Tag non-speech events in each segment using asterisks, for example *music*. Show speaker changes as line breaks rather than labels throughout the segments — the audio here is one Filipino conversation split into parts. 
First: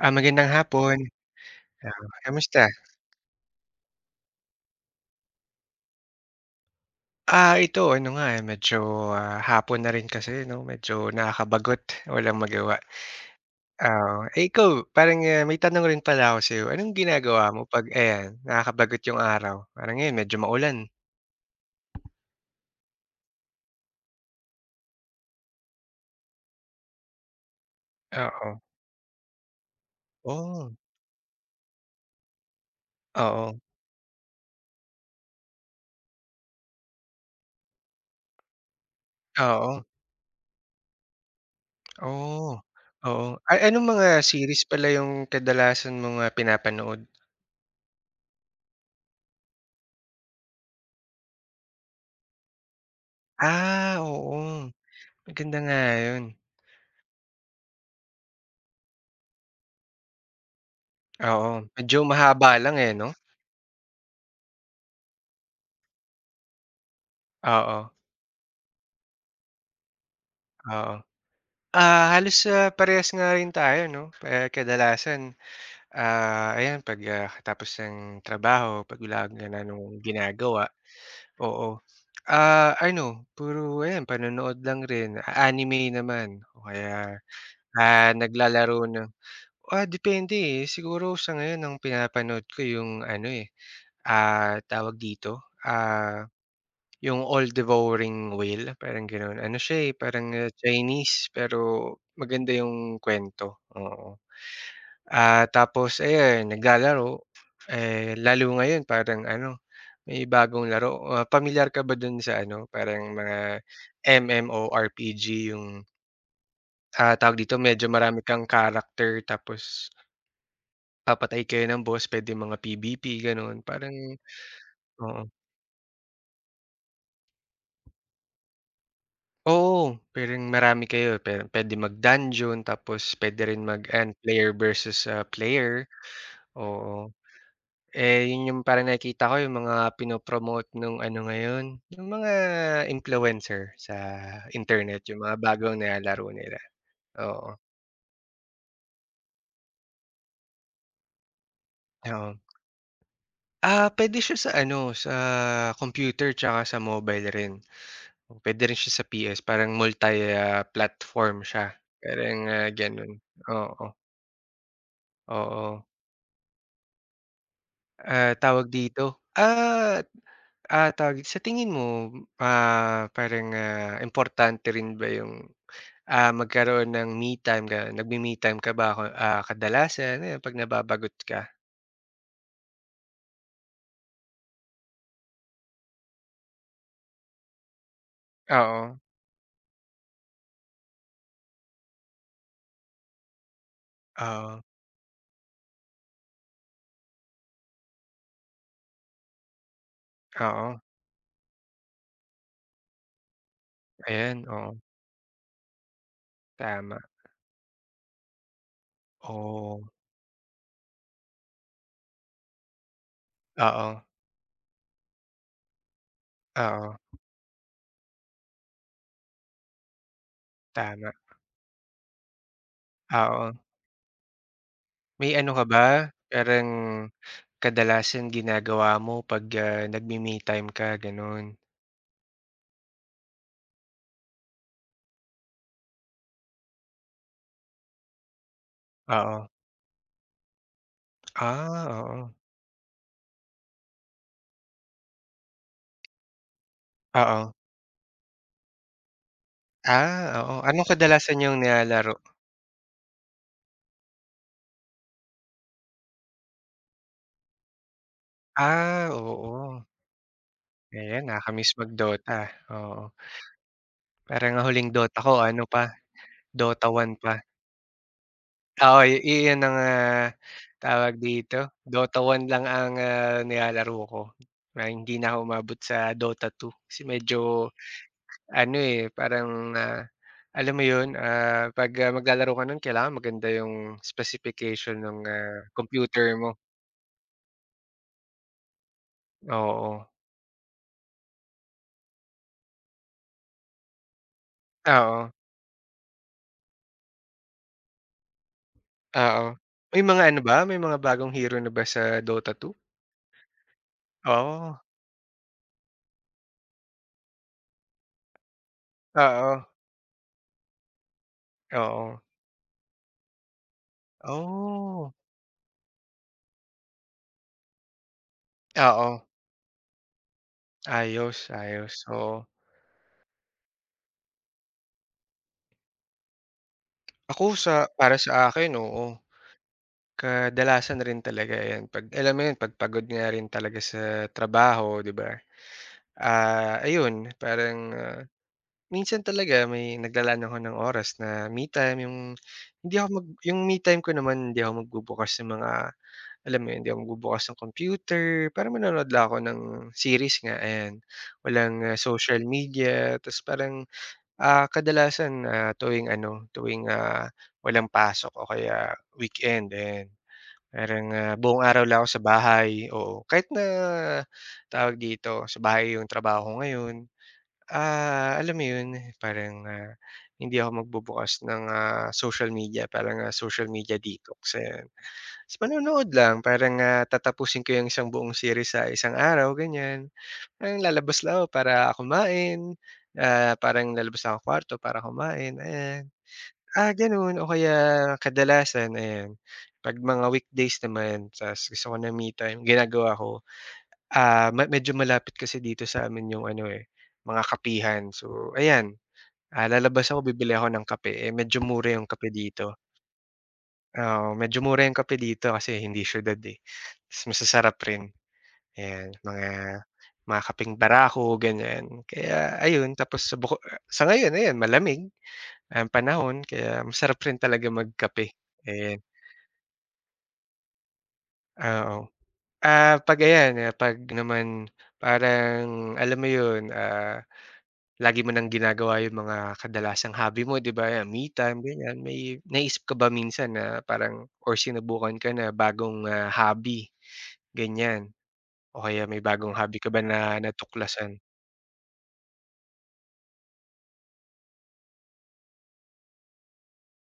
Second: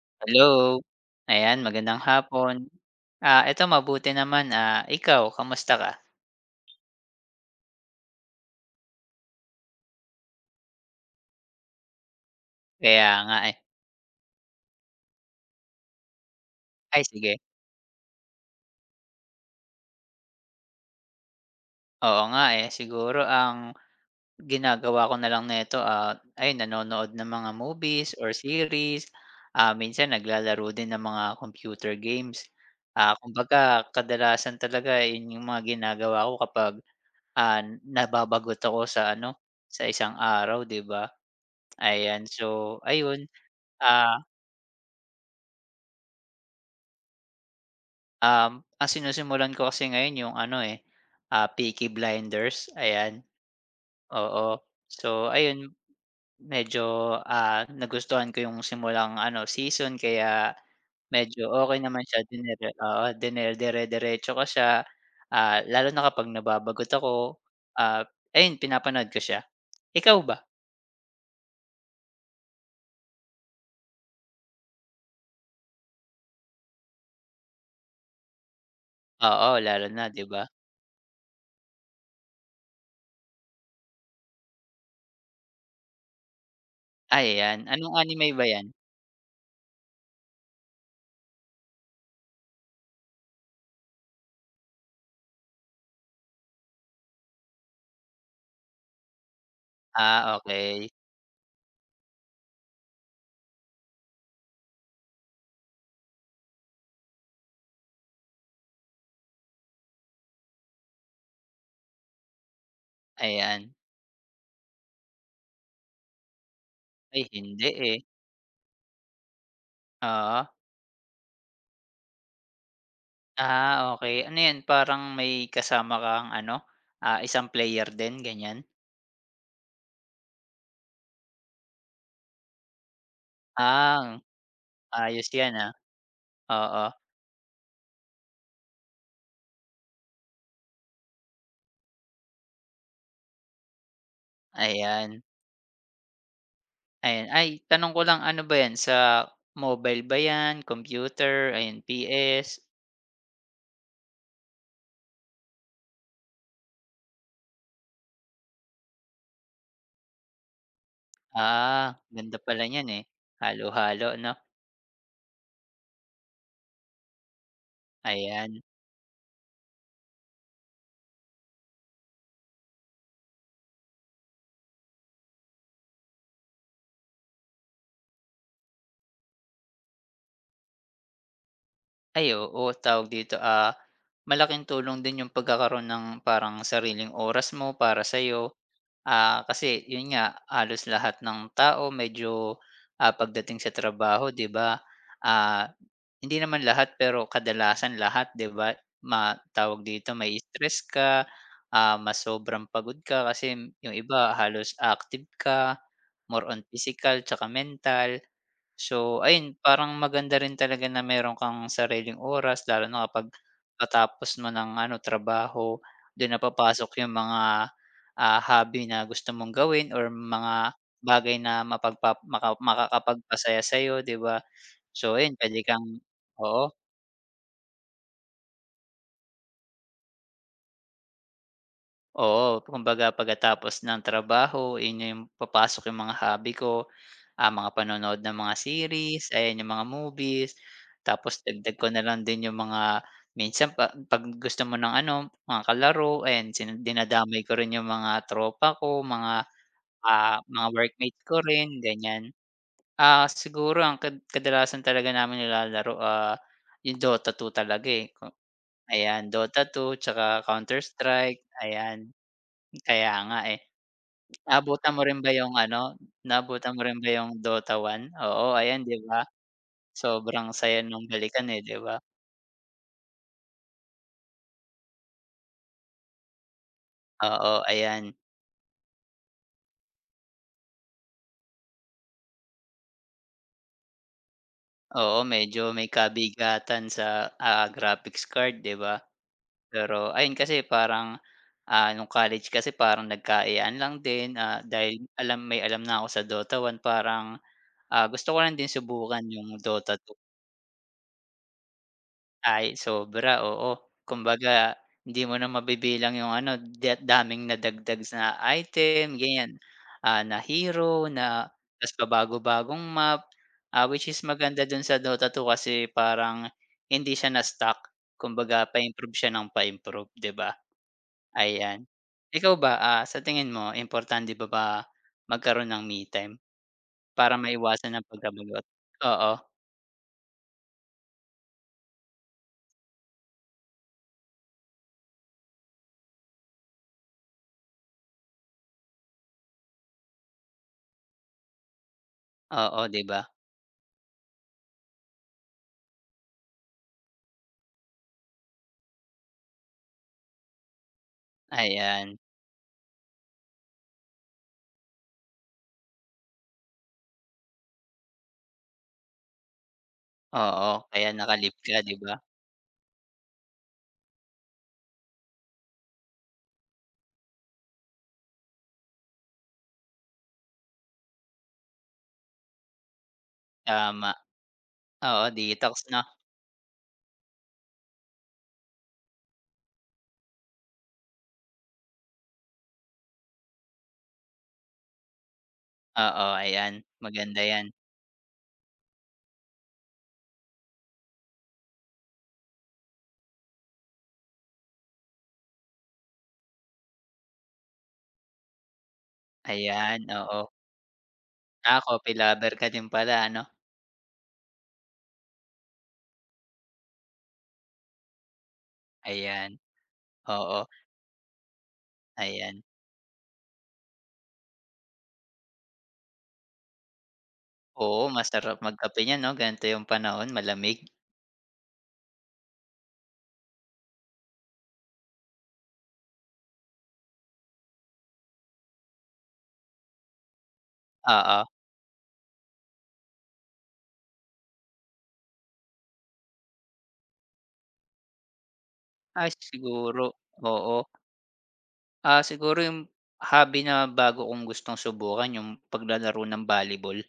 Ah, magandang
Hello.
hapon.
Ayan,
Ah,
magandang
kamusta?
hapon. Ah, eto mabuti naman, ah, ikaw kamusta ka?
Ah, ito ano nga, eh, medyo, hapon na rin kasi 'no, medyo nakakabagot, walang magawa.
Kaya nga, eh.
Eh, ikaw parang, may tanong rin pala ako sa'yo. Anong
Ay sige,
ginagawa mo 'pag ayan, nakakabagot yung araw? Parang ngayon medyo maulan.
oo nga, eh. Siguro ang ginagawa ko na lang nito, ah, ay nanonood ng mga movies or
Oo.
series, ah, minsan naglalaro
Oh,
din ng mga computer games. Ah,
oo.
kumbaga kadalasan talaga eh, yun yung mga ginagawa ko kapag, ah, nababagot ako sa ano,
Oo.
sa isang araw, 'di ba? Ayan,
Oh,
so
oo.
ayun,
Ay, anong mga
ah
series pala yung kadalasan mong, pinapanood?
Ang sinisimulan ko kasi ngayon yung ano, eh, ah, Peaky Blinders, ayan,
Ah, oo.
oo. So
Maganda
ayun,
nga yun.
medyo, ah, nagustuhan ko yung simulang ano, season kaya
Oo,
medyo okay
medyo
naman siya
mahaba
dinere
lang, eh,
oo,
'no?
dine dere-deretso ko siya, ah, lalo na kapag nababagot ako,
Oo.
ah, ayun pinapanood ko siya. Ikaw ba?
Oo. Ah, halos, parehas nga rin tayo 'no, eh, kadalasan, ayan 'pag, katapos ng trabaho 'pag wala ka
Oo,
na
lalo
nung
na, 'di ba?
ginagawa, oo. Ah, ano puro ayan panonood lang rin. Ah, anime naman o kaya,
Ay, ayan, anong anime ba 'yan?
naglalaro ng depende, eh. Siguro sa ngayon ang pinapanood ko yung ano, eh, tawag dito, yung all-devouring whale parang gano'n, ano siya, eh, parang,
Ah, okey,
Chinese pero maganda yung kuwento, oo. Ah, tapos ayan naglalaro, eh, lalo ngayon parang ano, may bagong laro, pamilyar ka ba dun sa ano, parang mga
ayan.
MMORPG yung,
Ay,
tawag dito
hindi,
medyo
eh,
marami kang character tapos
oo.
papatay kayo ng boss, puwedeng mga PVP gano'n,
Ah,
parang
okey. Ano 'yan, parang
oo.
may kasama kang ano, ah, isang player din, ganiyan?
Oo, puwedeng marami kayo, pero puwede mag-dungeon tapos puwede rin mag ayan,
Ah,
player versus,
ayos 'yan, ah.
player,
Oo,
oo. Eh, yun yung parang nakikita ko yung mga pinopromote nung ano ngayon, yung mga influencer sa internet,
ayan,
yung mga bagong nilalaro nila,
ayan. Ay,
oo,
tanong ko lang, ano ba 'yan, sa mobile ba 'yan, computer, ayan,
oo.
PS?
Ah, puwede siya sa ano, sa computer tsaka sa mobile rin. Puwede rin siya sa PS, parang multi, platform siya,
Ah, ganda
parang,
pala niyan, eh,
gano'n, oo,
halo-halo 'no,
oo. Ah,
ayan.
tawag dito, tawag dito. Sa tingin mo, parang, importante rin ba yung, magkaroon ng me time ka nagme-me time ka ba ako? Kadalasan ayan 'pag nababagot ka?
Ay, oo, tawag dito, ah, malaking tulong din yung pagkakaroon ng parang sariling oras mo para sa'yo.
Oo,
Ah, kasi yun nga, halos lahat ng tao medyo, ah, pagdating sa trabaho 'di
oo,
ba, ah, hindi naman lahat pero kadalasan lahat 'di ba, ma dito may
oo,
stress ka, ah, mas sobrang pagod ka kasi yung iba
ayan,
halos
oo,
active ka, more on
tama,
physical 'tsaka mental. So ayun,
oo,
parang maganda rin talaga na meron kang sariling oras lalo na kapag
oo,
katapos mo ng ano trabaho, doon na
oo,
papasok yung mga ah, hobby na gusto mong gawin or mga
tama,
bagay na mapagpa maka
oo.
makakapagpasaya sa'yo, 'di ba? So
May
ayun,
ano
puwede
ka ba,
kang oo,
parang kadalasan ginagawa mo 'pag, nagme-me time ka gano'n?
oo. Kumbaga pagkatapos ng trabaho, yun yung papasok yung mga hobby ko, ah, mga panonood ng mga series,
Oo,
ayan yung mga movies. Tapos dagdag ko na lang
oo,
din yung mga minsan pa 'pag gusto mo ng ano, mga kalaro, ayan sina dinadamay
oo.
ko rin yung mga tropa ko, mga, ah,
Ah, oo.
mga
Anong
workmate
kadalasan
ko
niyong
rin,
nilalaro?
ganiyan. Ah, siguro ang kadalasan talaga namin nilalaro, ah, yung Dota 2 talaga, eh, ko
Ah,
ayan, Dota
oo.
2 tsaka Counter
Ayan,
Strike,
nakakamiss
ayan.
mag-DOTA, oo.
Kaya nga, eh.
Parang ang huling
Naabutan mo
DOTA
rin
ko
ba yung
ano pa,
ano, naabutan mo
DOTA
rin ba
one
yung
pa.
Dota One Oo, ayan, 'di
Oo, i
ba?
iyon ang,
Sobrang saya nung
tawag
balikan,
dito,
eh, 'di ba?
DOTA one lang ang, nilalaro ko. Na hindi na ako umabot sa DOTA two, kasi
Oo,
medyo
ayan.
ano, eh, parang, alam mo yun, 'pag, maglalaro ka nun kailangan maganda yung specification
Oo,
ng
medyo may
computer mo,
kabigatan sa, ah, graphics card, 'di ba? Pero
oo.
ayun kasi parang ah, nung college kasi parang nagka lang din, ah, dahil
Oo.
alam may alam na ako sa Dota 1 parang, ah, gusto ko lang din subukan
Oo.
yung Dota
May
2.
mga ano ba, may mga bagong hero na ba sa Dota Two?
Ay sobra, oo. Kumbaga
Oo,
hindi mo na mabibilang yung ano daming nadagdag na item ganyan,
oo,
ah, na hero na ta's
oo.
pabago-bagong map, ah, which is maganda dun sa
Oh,
Dota 2 kasi parang hindi siya na-stuck kumbaga pa-improve
oo.
siya ng pa-improve, 'di ba?
Ayos,
Ayan.
ayos, oo.
Ikaw ba, ah, sa tingin mo importante ba ba magkaroon ng me time? Para
Ako sa
maiwasan ang
para sa
pagkabagot?
akin, oo.
Oo,
Kadalasan rin talaga 'yan 'pag alam mo 'yun, 'pag pagod nga rin talaga sa trabaho, 'di ba? Ah, ayun parang, minsan talaga may naglalaan ako ng oras na me time, yung
oo,
hindi
'di
ako
ba?
mag yung me time ko naman hindi ako magbubukas ng mga alam mo yun, 'di ako magbubukas ng computer, parang manonood lang ako ng series nga, ayan. Walang,
Ayan,
social media ta's parang, kadalasan, tuwing ano, tuwing, walang pasok o kaya weekend, ayan.
oo,
Parang,
kaya naka
buong
ka
araw
'di
lang ako
ba?
sa bahay, oo. Kahit na, tawag dito, sa bahay yung trabaho ko ngayon, alam mo yun, parang, hindi ako magbubukas ng, social media, parang, social media
Tama,
detox, ayan.
oo,
Is
detox 'no?
panonood lang parang, tatapusin ko yung isang buong series sa isang araw ganyan. Parang lalabas lang ako para kumain, parang lalabas lang ako kwarto para kumain, ayan.
Oo, ayan,
Ah, gano'n
maganda
o
'yan.
kaya kadalasan ayan, 'pag mga weekdays naman ta's gusto ko ng me time ginagawa ko, me medyo malapit kasi dito sa'min yung ano, eh, mga kapihan. So ayan,
Ayan,
lalabas ako
oo.
bibili ako ng kape, eh, medyo
Ah,
mura yung
coffee
kape
lover
dito.
ka din pala ano?
Oo, medyo mura yung kape dito kasi hindi siyudad, eh. Mas masasarap rin, ayan, mga
Ayan,
mga
oo,
kapeng barako, ganyan. Kaya
ayan.
ayun, tapos sa ngayon ayan malamig ang panahon kaya masarap rin talaga
Oo,
magkape,
masarap
ayan,
magkape niyan 'no, ganito yung panahon malamig.
oo. Ah, 'pag ayan, 'pag naman parang alam mo yun, lagi mo ng ginagawa yung mga kadalasang hobby mo, 'di ba, ayan, me
Oo,
time, ganyan. May naisip ka ba minsan na parang or sinubukan ka na bagong, hobby, ganyan? O kaya may
ay
bagong hobby ka ba
siguro,
na
oo.
natuklasan?
Ah, siguro yung hobby na bago kong gustong subukan yung paglalaro ng volleyball.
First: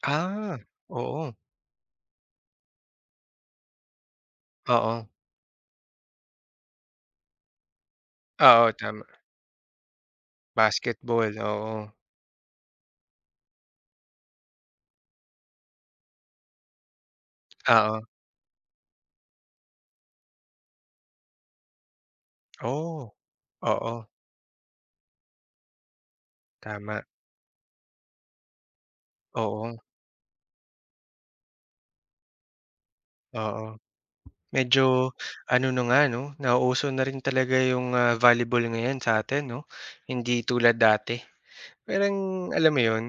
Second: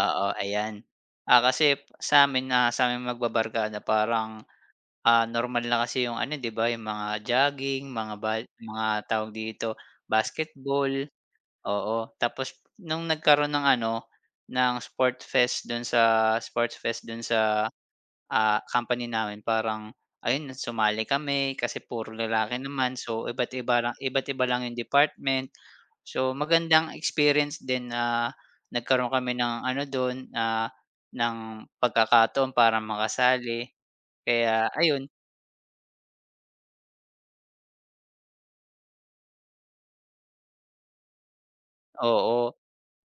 Oo,
Ah,
ayan.
oo,
Ah, kasi sa amin, ah, sa'ming magbabarkada parang,
oo.
ah, normal na kasi yung ano, 'di ba, yung mga jogging,
Oo,
mga
tama.
tawag dito, basketball,
Basketball, oo.
oo. Tapos nung nagkaroon ng ano, ng sport fest dun sa sports fest dun sa
Oo.
ah, company namin parang ayun sumali kami kasi puro lalaki naman
Oh,
so
oo,
iba't iba lang yung department. So magandang
tama.
experience din na nagkaroon kami ng
Oo,
ano dun, ah, ng pagkakataon para
oo.
makasali. Kaya
Medyo
ayun,
ano na nga 'no, nauuso na rin talaga yung, volleyball ngayon sa'tin 'no, hindi tulad dati. Parang
oo,
alam mo yun,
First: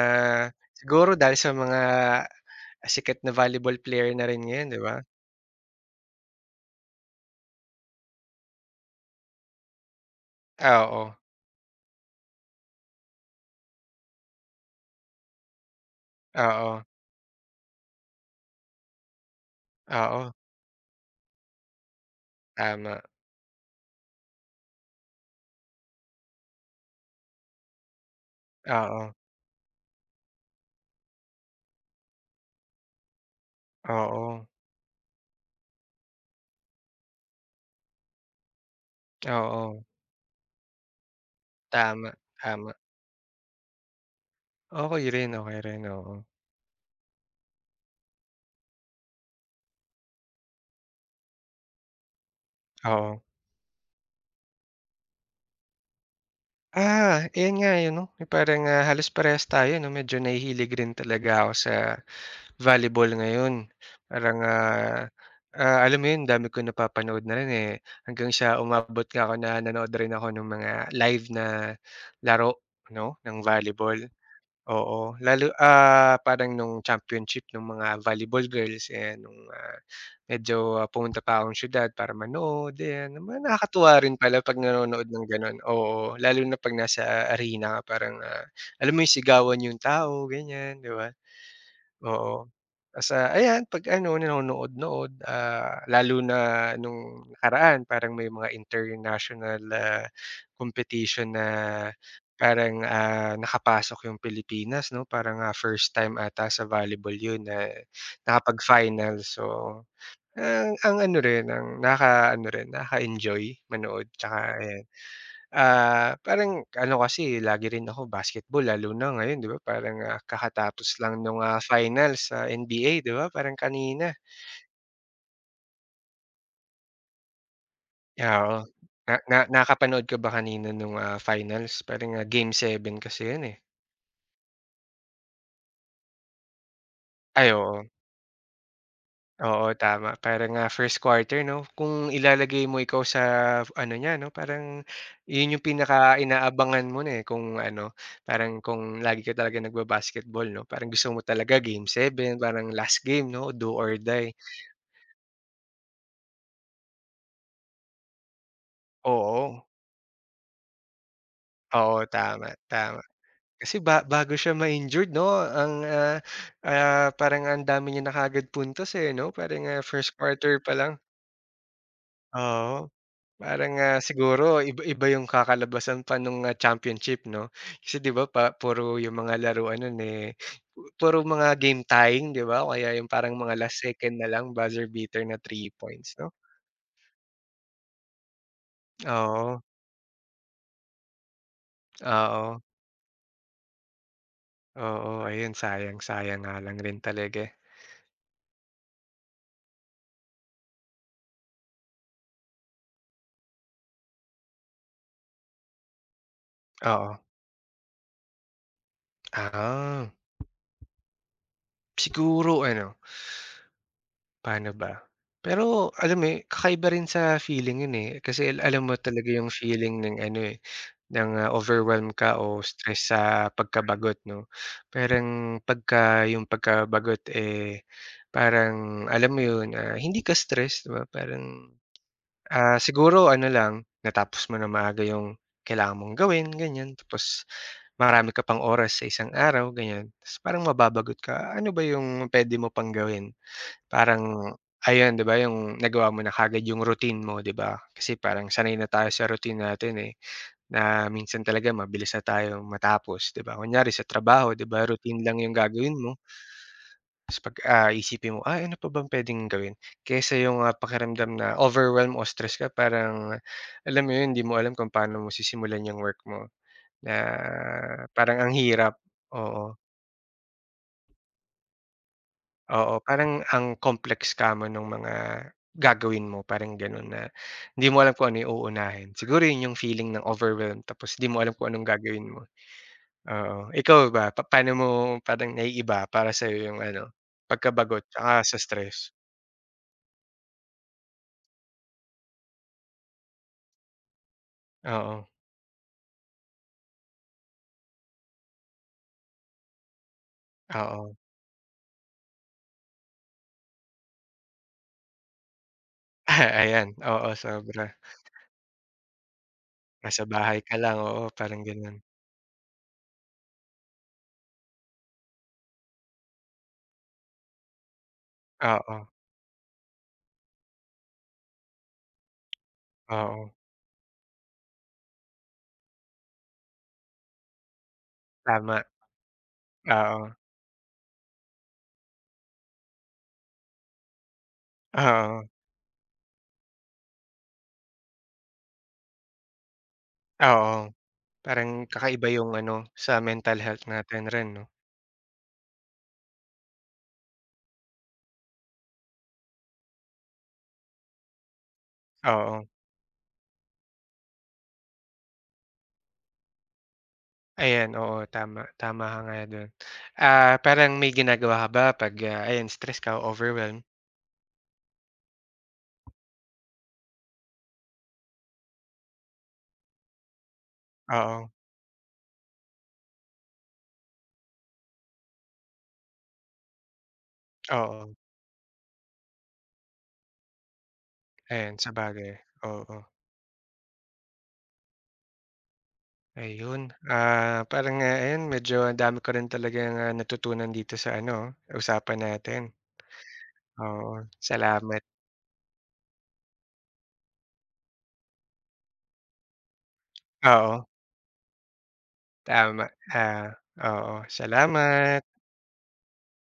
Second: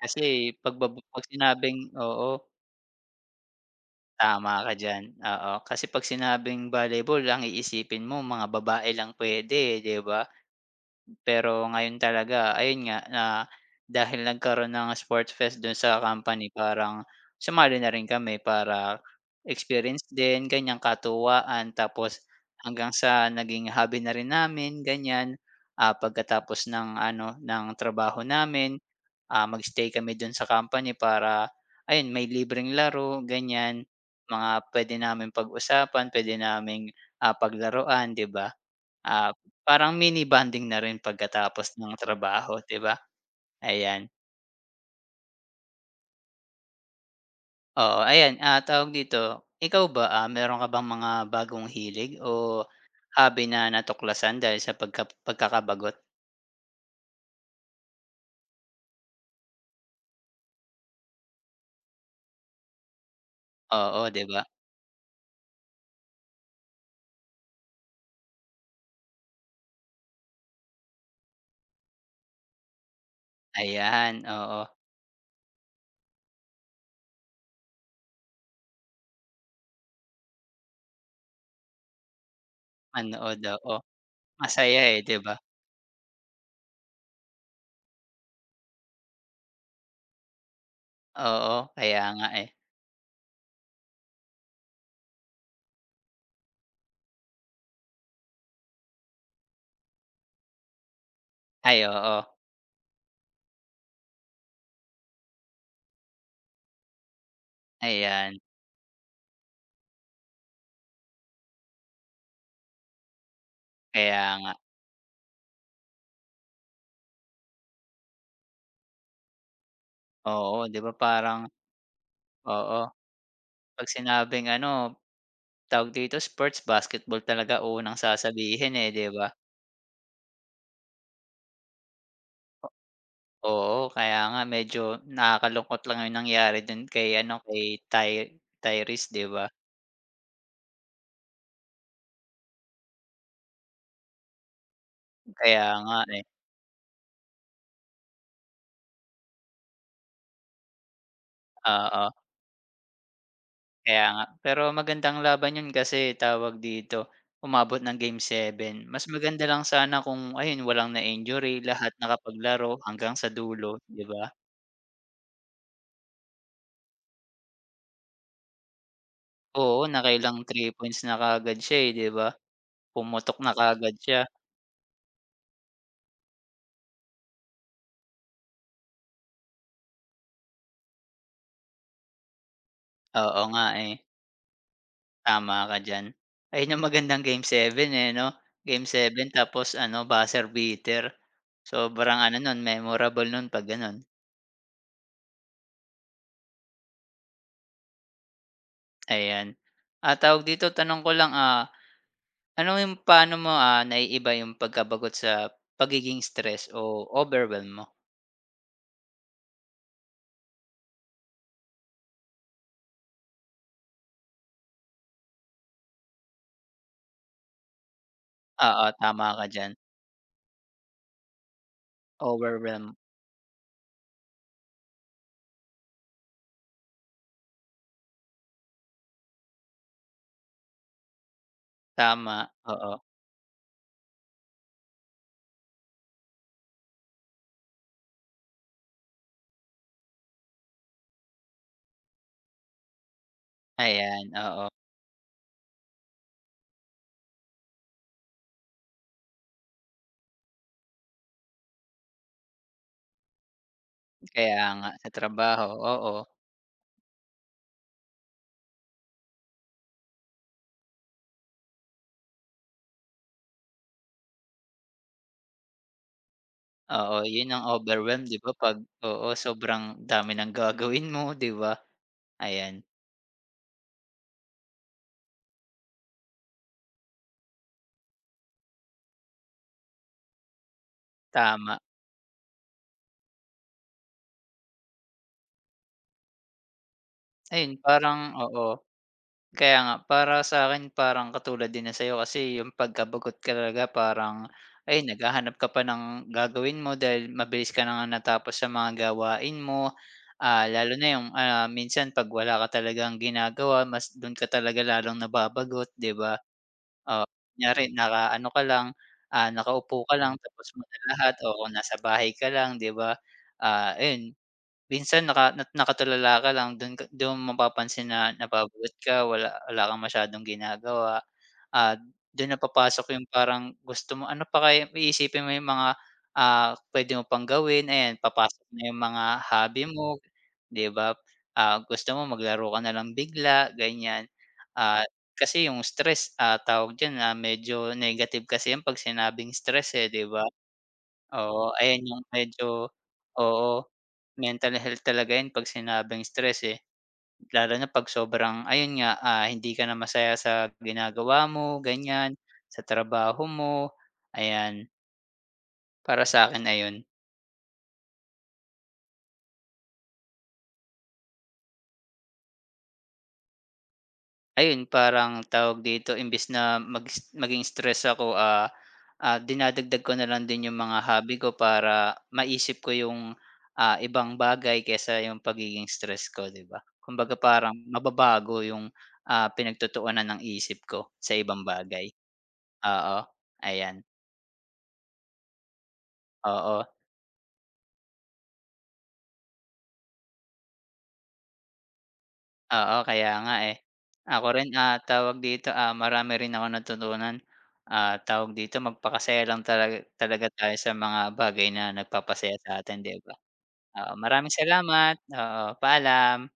kasi
siguro
'pag
dahil sa
sinabing
mga
oo,
sikat na volleyball player na rin
tama
ngayon
ka
'di ba?
diyan, oo. Kasi 'pag sinabing volleyball ang iisipin mo mga babae lang pwede 'di ba?
Oo,
Pero ngayon talaga ayun nga na dahil nagkaroon ng sports fest dun sa company
oo,
parang sumali na rin kami para experience
oo,
din, ganyan katuwaan. Tapos hanggang
tama.
sa naging hobby na rin namin ganyan, ah, pagkatapos ng ano ng trabaho namin
Oo,
ah, mag-stay kami dun sa company para ayun may libreng laro ganyan,
oo.
mga puwede naming pag-usapan, puwede naming, ah, paglaruan 'di ba? Ah,
Oo,
parang mini bonding na rin pagkatapos ng
tama,
trabaho
tama.
'di ba? Ayan,
Okey rin, oo,
oo ayan, ah, tawag dito, ikaw ba, ah, meron ka bang mga bagong hilig o
oo.
hobby na natuklasan dahil sa pagkakabagot?
Ah, ayun nga, eh, 'no, yung parang, halos parehas tayo 'no, medyo nahihilig rin talaga ako sa volleyball ngayon.
Oo 'di
Parang,
ba?
alam mo yun, dami kong napapanood na rin, eh, hanggang sa umabot nga ako na nanood rin ako ng mga live na laro 'no, ng volleyball.
Ayan, oo,
Oo, lalo, parang nung championship nung mga volleyball girls, and nung, medyo, pumunta pa akong siyudad para manood, ayan.
manood,
Naman
oo,
nakakatuwa rin pala 'pag
masaya, eh,
nanonood
'di
ng
ba?
gano'n, oo. Lalo na 'pag nasa arena ka parang, alam mo yung sigawan yung tao, ganyan, 'di ba?
Oo, kaya nga, eh.
Oo. Tapos, ayan 'pag ano nanonood-nood, lalo na nung nakaraan parang may mga international, competition na
Ay, oo.
parang, nakapasok yung Pilipinas 'no, parang, first time ata sa volleyball yun na
Ayan,
nakapag-finals. So, ang ano rin ang nakakaano rin, nakaka-enjoy manood
kaya
'tsaka
nga.
ayan. Ah, parang ano kasi lagi rin ako basketball lalo na ngayon 'di ba parang,
Oo, 'di
kakatapos
ba
lang nung,
parang
finals sa
oo,
NBA 'di ba parang
'pag
kanina.
sinabing ano, tawag dito, sports, basketball talaga unang
Ah, Oo,
sasabihin, eh, 'di
na
ba?
na nakapanood ka ba kanina nung, finals parang, game 7 kasi yun, eh.
Oo, kaya nga medyo nakakalungkot lang yung nangyari dun kay ano,
Ay
kay
oo.
Ty Tyrese, 'di ba?
Oo, tama. Parang, first quarter 'no, kung ilalagay mo ikaw sa ano niya 'no, parang yun yung
Kaya nga, eh,
pinaka-inaabangan mo na, eh, kung ano, parang kung lagi ka talaga nagba-basketball 'no, parang gusto mo talaga game
oo,
7, parang last game 'no, do or
kaya nga.
die.
Pero magandang laban yun kasi tawag dito, umabot ng game 7, mas maganda lang
Oo.
sana kung ayun, walang na-injury, lahat
Oo, tama,
nakapaglaro
tama.
hanggang sa
Kasi
dulo,
ba
'di ba?
bago siya ma-injured 'no, ang, parang ang dami niya na kaagad puntos, eh, 'no, parang,
Oo,
first
nakailang
quarter
three
pa lang.
points na kaagad siya, eh, 'di ba?
Oo.
Pumutok na
Parang,
kaagad siya.
siguro iba-iba yung kakalabasan pa nung, championship 'no? Kasi 'di ba pa puro yung mga laruan nun, eh, puro mga game tying 'di ba o kaya yung parang
Oo
mga
nga,
last
eh,
second na lang buzzer beater na
tama
three
ka diyan.
points 'no?
Ayun ang magandang game 7 eh, 'no? Game 7
Oo,
tapos ano, buzzer beater. Sobrang ano nun,
oo,
memorable nun 'pag gano'n,
oo, ayun sayang, sayang nga lang rin talaga, eh.
ayan. Ah, tawag dito, tanong ko lang, ah, ano yung paano mo, ah, naiiba yung pagkabagot sa pagiging stress o
Oo.
overwhelm mo?
Ah, siguro ano, paano ba? Pero alam mo, eh, kakaiba rin sa feeling yun, eh, kasi
Oo,
alam mo
tama
talaga
ka
yung
diyan.
feeling ng ano, eh ng, overwhelm ka o
Overwhelm,
stress sa pagkabagot 'no. Parang pagka yung pagkabagot, eh, parang alam mo yun, hindi ka stress 'di ba parang,
tama, oo.
siguro ano lang natapos mo na maaga yung kailangan mong gawin ganyan tapos marami ka pang oras sa isang araw ganyan tapos parang mababagot ka, ano ba yung pwede mo pang gawin?
Ayan,
Parang
oo.
ayun 'di ba yung nagawa mo na kaagad yung routine mo 'di ba? Kasi parang sanay na tayo sa routine natin, eh. Na minsan talaga mabilis na tayo matapos, 'di ba? Kunyari sa trabaho,
Kaya
'di ba,
nga, sa
routine lang yung
trabaho,
gagawin
oo.
mo. Tapos 'pag, iisipin mo, "Ah, ano pa bang puwedeng gawin?" Kaysa yung, pakiramdam na overwhelm o stress ka parang, alam mo yun, 'di mo alam kung paano mo sisimulan yung work mo na
Oo, yun ang overwhelm
parang
'di ba
ang
'pag
hirap,
oo,
oo.
sobrang dami ng gagawin mo 'di ba? Ayan,
Oo, parang ang complex kamo nung mga gagawin mo, parang gano'n na hindi mo alam kung ano yung uunahin. Siguro yun yung feeling ng overwhelm tapos 'di mo alam kung
tama.
anong gagawin mo. Oo, ikaw ba pa paano mo parang naiiba para sa'yo yung ano,
Ayun
pagkabagot
parang
tsaka sa
oo.
stress?
Kaya nga, para sa akin parang katulad din ng sa'yo kasi yung pagkabagot ka talaga parang ayun
Oo,
naghahanap ka pa ng gagawin mo dahil mabilis ka na nga natapos sa mga gawain mo. Ah, lalo
oo.
na
*laughs*
yung, ah, minsan 'pag wala ka talagang ginagawa mas dun ka talaga lalong nababagot, 'di ba?
Ah, Ayan,
Oo,
oo
kunyari
sobra.
naka, ano ka lang, ah, nakaupo ka
Nasa
lang
bahay
tapos
ka
mo
lang,
na
oo
lahat o
parang
kung
gano'n.
nasa bahay ka lang, 'di ba? Ah, ayun minsan nakatulala ka lang dun ka dun mo mapapansin na nababagot
Oo,
ka, wala wala kang masyadong ginagawa, ah, dun na papasok yung
oo,
parang gusto mo ano pa kaya iisipin mo yung mga, ah, puwede mo pang gawin, ayan papasok na
tama,
yung mga hobby mo,
oo,
'di ba? Ah, gusto mo maglaro ka na lang bigla, ganyan. Ah,
oo,
kasi yung stress, ah, tawag diyan, ah, medyo negative kasi 'yan 'pag sinabing stress, eh, 'di ba?
oo. Parang
Oo, ayan yung
kakaiba yung ano,
medyo
sa mental health
oo,
natin rin 'no?
mental health talaga 'yan 'pag sinabing stress, eh. Lalo na 'pag sobrang ayun nga, ah, hindi ka na masaya sa ginagawa mo, ganyan,
Oo,
sa trabaho mo, ayan. Para sa'kin, ayun.
ayan, oo tama, tama ka nga do'n. Ah, parang may ginagawa ka ba 'pag, ayan stress ka o overwhelmed?
Ayun parang tawag dito imbes na maging stress ako, ah, ah, dinadagdag ko na lang din yung mga hobby
Oo,
ko para maisip ko yung, ah, ibang bagay kesa yung pagiging stress ko, 'di ba? Kumbaga parang
oo,
mababago yung, ah, pinagtutuunan ng isip ko sa ibang
ayan
bagay.
sabagay, oo.
Oo, ayan,
Ayun,
oo.
ah, parang, ayun medyo ang dami ko rin talagang, natutunan dito sa ano, usapan natin.
Oo, kaya nga, eh.
Oo,
Ako rin, ah,
salamat.
tawag dito, ah, marami rin akong natutunan. Ah, tawag dito, magpakasaya lang talaga talaga tayo
Oo,
sa mga bagay na nagpapasaya sa
tama.
atin, 'di ba?
Ah,
Oo,
oo,
maraming salamat.
salamat.
Oo, paalam.